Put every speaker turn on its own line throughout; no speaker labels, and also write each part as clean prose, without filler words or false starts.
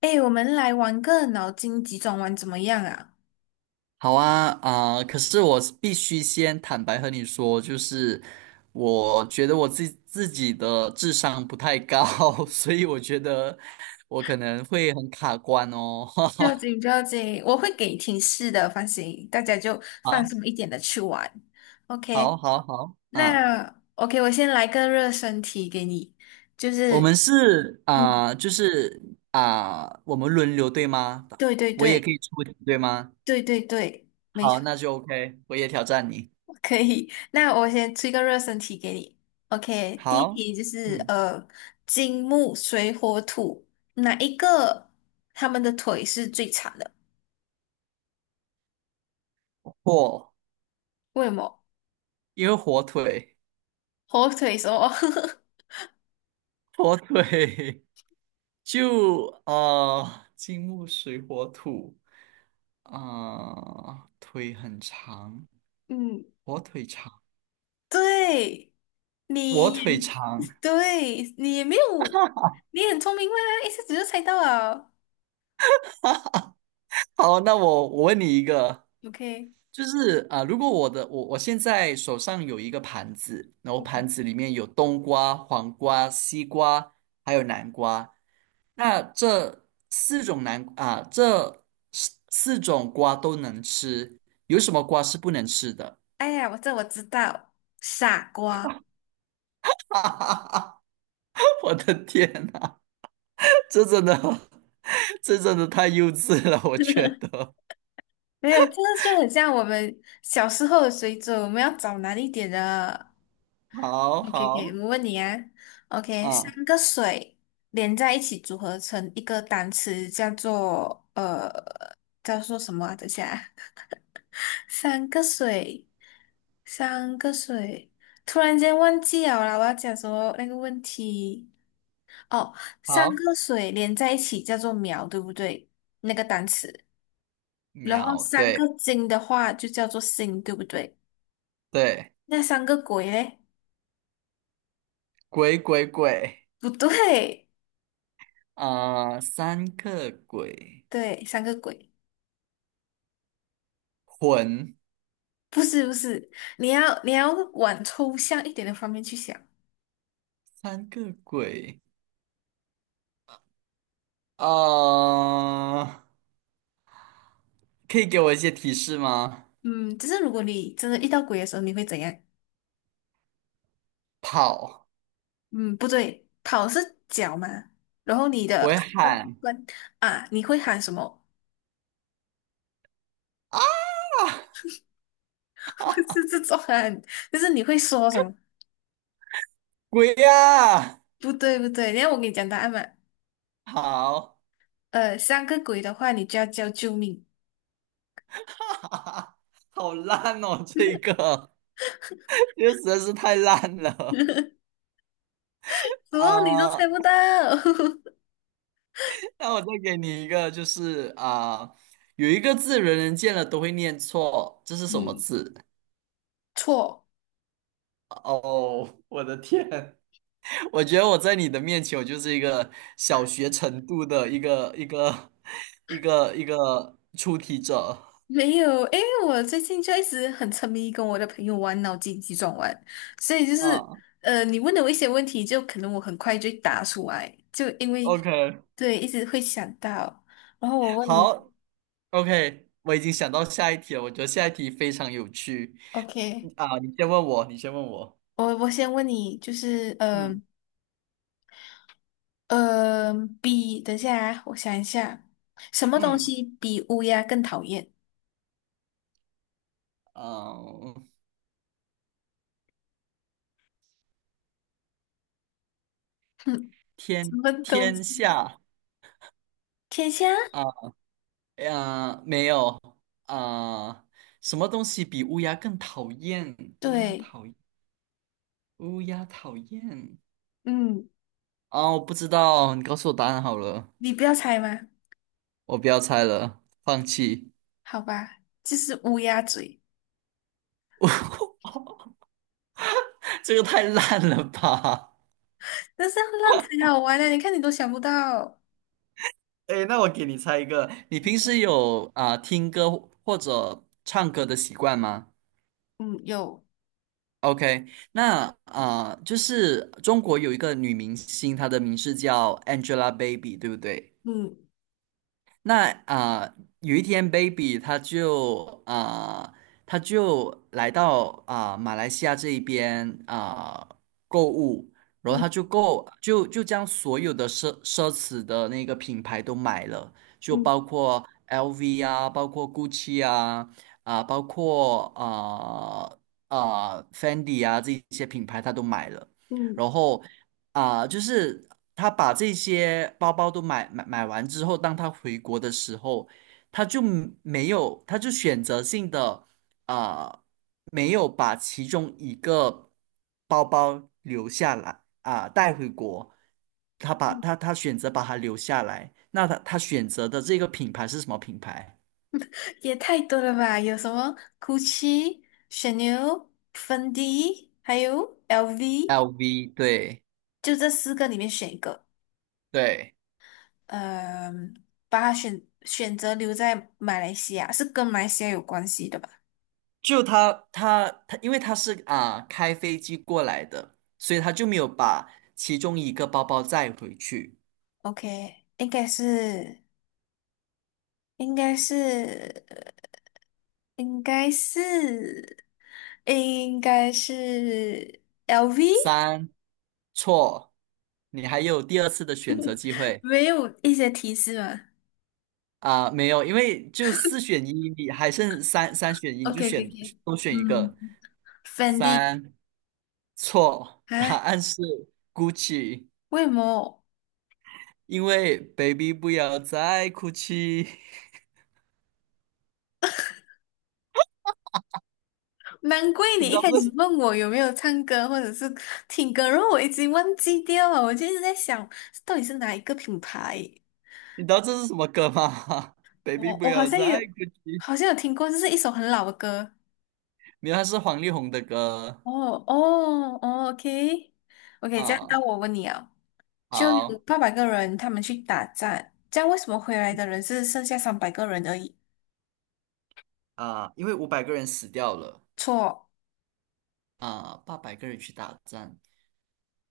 哎，我们来玩个脑筋急转弯怎么样啊？
好啊，可是我必须先坦白和你说，就是我觉得我自己的智商不太高。所以我觉得我可能会很卡关哦。
不要紧，不 要紧，我会给提示的，放心，大家就放
好，
松一点的去玩。
好，
OK，
好，好，嗯，
那 OK，我先来个热身题给你，就
我
是，
们是
嗯，
就是我们轮流对吗？
对对
我也
对，
可以出题对吗？
对对对，没
好，
错，
那就 OK，我也挑战你。
可以。那我先出一个热身题给你。OK，第一
好，
题就是
嗯，
金木水火土哪一个他们的腿是最长的？
火，
为什么？
因为火腿，
火腿什么？
火腿。就金木水火土，啊，腿很长，
嗯，
我腿长，
对，
我
你也
腿长。
对，你也没有，你很聪明嘛，一下子就猜到了。
好，那我问你一个，
OK，
就是如果我的我我现在手上有一个盘子，然后
嗯，
盘子里面有冬瓜、黄瓜、西瓜，还有南瓜，那这四种这四种瓜都能吃，有什么瓜是不能吃的？
哎呀，我知道，傻瓜，
我的天呐！这真的，这真的太幼稚了，我觉得。
没有，这个就很像我们小时候的水准，我们要找难一点的。
好
OK，OK，
好，
我问你啊，OK，
嗯，
三个水连在一起组合成一个单词，叫做叫做什么啊等一下啊三个水，三个水，突然间忘记了啦，我要讲什么那个问题？哦，三
好，
个水连在一起叫做苗，对不对？那个单词，然后
秒，
三
对
个金的话就叫做星，对不对？
对，
那三个鬼嘞？
鬼鬼鬼，
不对，
三个鬼，
对，三个鬼，
魂，
不是不是，你要往抽象一点的方面去想。
三个鬼，呃，可以给我一些提示吗？
嗯，就是如果你真的遇到鬼的时候，你会怎样？
跑，
嗯，不对，跑是脚嘛，然后你
我
的
会
关
喊
关啊，你会喊什么？
啊，
是这种喊，就是你会说什么？
鬼呀、
不对不对，然后我给你讲答案嘛，
好，
三个鬼的话，你就要叫救命，
好烂哦，这个实在是太烂了。
怎
啊、
么你都猜
呃
不到？
那我再给你一个，就是有一个字人人见了都会念错，这是什么
嗯，
字？
错。
哦，我的天，我觉得我在你的面前，我就是一个小学程度的一个 一个一个出题者
没有，诶，我最近就一直很沉迷跟我的朋友玩脑筋急转弯，所以就是
啊。
你问的我一些问题，就可能我很快就答出来，就因为
OK，
对一直会想到。然后我问你
好，OK，我已经想到下一题了，我觉得下一题非常有趣
，OK，
啊。你先问我，你先问我。
我先问你，就是
嗯
呃呃比等一下啊，我想一下，什么东
嗯
西比乌鸦更讨厌？
啊，
哼，什
天
么东
天
西？
下。
天下？
啊。没有啊、什么东西比乌鸦更讨厌？乌鸦
对，
讨厌，乌鸦讨厌
嗯，
我不知道，你告诉我答案好了，
你不要猜吗？
我不要猜了，放弃。
好吧，就是乌鸦嘴。
这个太烂了吧。
但是要浪才好玩的，你看你都想不到，
哎，那我给你猜一个，你平时
OK，
有听歌或者唱歌的习惯吗
嗯，有，
？OK，那就是中国有一个女明星，她的名字叫 Angelababy，对不对？
嗯
那有一天，baby 他就来到马来西亚这一边购物，然后他
嗯
就购就就将所有的奢侈的那个品牌都买了，就
嗯
包括 LV 啊，包括 GUCCI 啊，包括啊、Fendi 啊这一些品牌他都买了，
嗯，
然后就是他把这些包包都买完之后，当他回国的时候，他就没有，他就选择性的啊、没有把其中一个包包留下来带回国，他把他他选择把它留下来。那他选择的这个品牌是什么品牌
也太多了吧？有什么 Gucci、c 牛、a n 还有 LV，
？LV，对
就这四个里面选一个，
对。
嗯、把它选择留在马来西亚，是跟马来西亚有关系的吧
就他，因为他是开飞机过来的，所以他就没有把其中一个包包载回去。
？OK，应该是，应该是，应该是，应该是 LV。
三，错，你还有第二次的选择机会。
没有一些提示吗
没有，因为就四选一，你还剩三选一，你
？OK
就
OK
选
OK，
多选一
嗯
个。
，Fendi，
三，错，答
哎，
案是 Gucci，
为么？
因为 Baby 不要再哭泣。
难怪你
你知
一
道
开
这
始问我有没有唱歌或者是听歌，然后我已经忘记掉了。我就一直在想，到底是哪一个品牌？
你知道这是什么歌吗？ ？Baby
我
不
我好
要
像
再
有，
哭泣。
好像有听过，这是一首很老的歌。
没有，他是黄丽宏的歌
哦哦哦，OK OK，这样那
啊。
我问你啊，就有
好
800个人他们去打战，这样为什么回来的人是剩下三百个人而已？
啊，因为五百个人死掉了
错。
啊，八百个人去打仗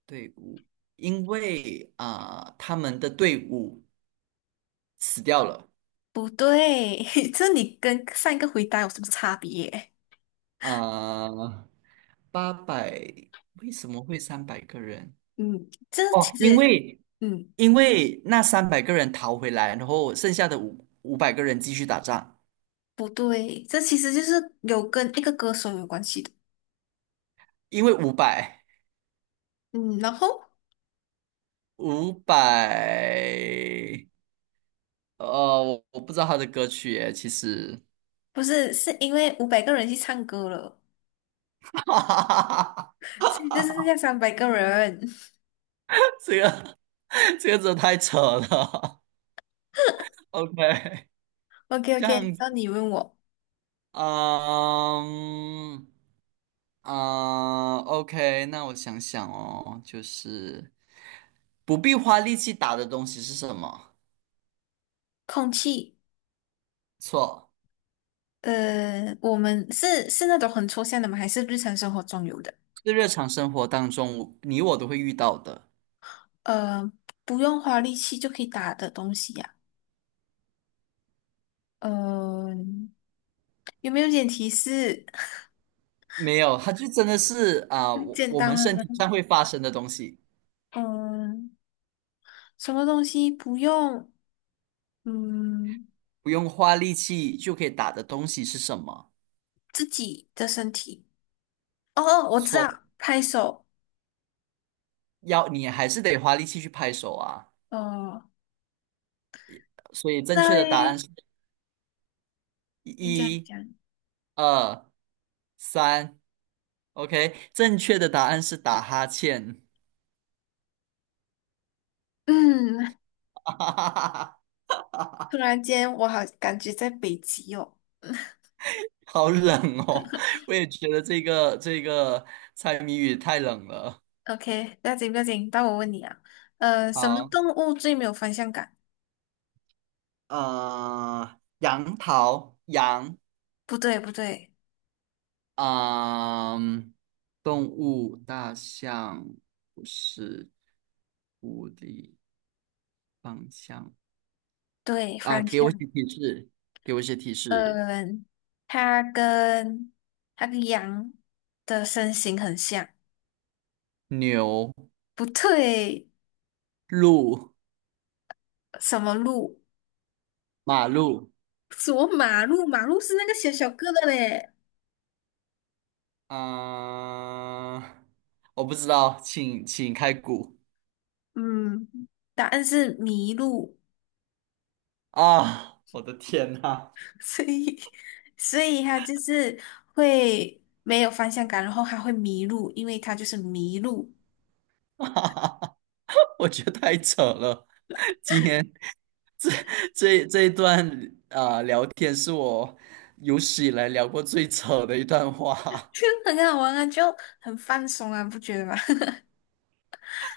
队伍，因为他们的队伍死掉了
不对，这你跟上一个回答有什么差别？
啊，八百，为什么会三百个人？
嗯，这
哦，
其实
因
也是，
为
嗯，
因为那三百个人逃回来，然后剩下的五百个人继续打仗，
不对，这其实就是有跟一个歌手有关系的。
因为五百
嗯，然后
五百呃，我不知道他的歌曲耶，其实。
不是，是因为500个人去唱歌了，
哈哈哈哈，
所以这是要三百个人。
这个 这个真的太扯了。OK，
OK
这样，
OK，那你问我，
嗯o k 那我想想哦，就是不必花力气打的东西是什么？
空气，
错，
我们是那种很抽象的吗？还是日常生活中有的？
是日常生活当中你我都会遇到的。
呃，不用花力气就可以打的东西呀、呃，有没有点提示？
没有，它就真的是啊，我
简
我
单
们身
的，
体上会发生的东西，
嗯，什么东西不用，嗯，
不用花力气就可以打的东西是什么？
自己的身体。哦哦，我知
错。
道，拍手。
要你还是得花力气去拍手啊。
哦，
所以正
那
确的答案
嘞，
是
你这样
一、
讲，
二、三。OK，正确的答案是打哈欠。
嗯，
哈哈哈哈，
突然间我好感觉在北极哦。
好冷哦！我也觉得这个猜谜语太冷了。
OK，不要紧不要紧，到我问你啊，什么
好，
动物最没有方向感？
杨桃，
不对不对，
啊，动物，大象不是狐狸，方向
对
啊，
方
给
向，
我一些提示，给我一些提示。
嗯、它跟它跟羊的身形很像，
牛、
不对。
路、
什么路？
马路，
什么马路？马路是那个小小个的嘞。
啊、我不知道，请开估。
嗯，答案是迷路，
啊！我的天呐，
所以所以他就是会没有方向感，然后他会迷路，因为他就是迷路，
我觉得太扯了。今天这这一段聊天是我有史以来聊过最扯的一段话。
就 很好玩啊，就很放松啊，不觉得吗？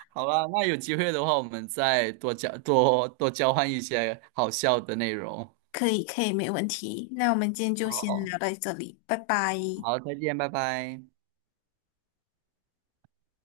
好吧，那有机会的话，我们再多多交换一些好笑的内容。
可以，可以，没问题。那我们今天就先
好，
聊到这里，拜拜。
好，再见，拜拜。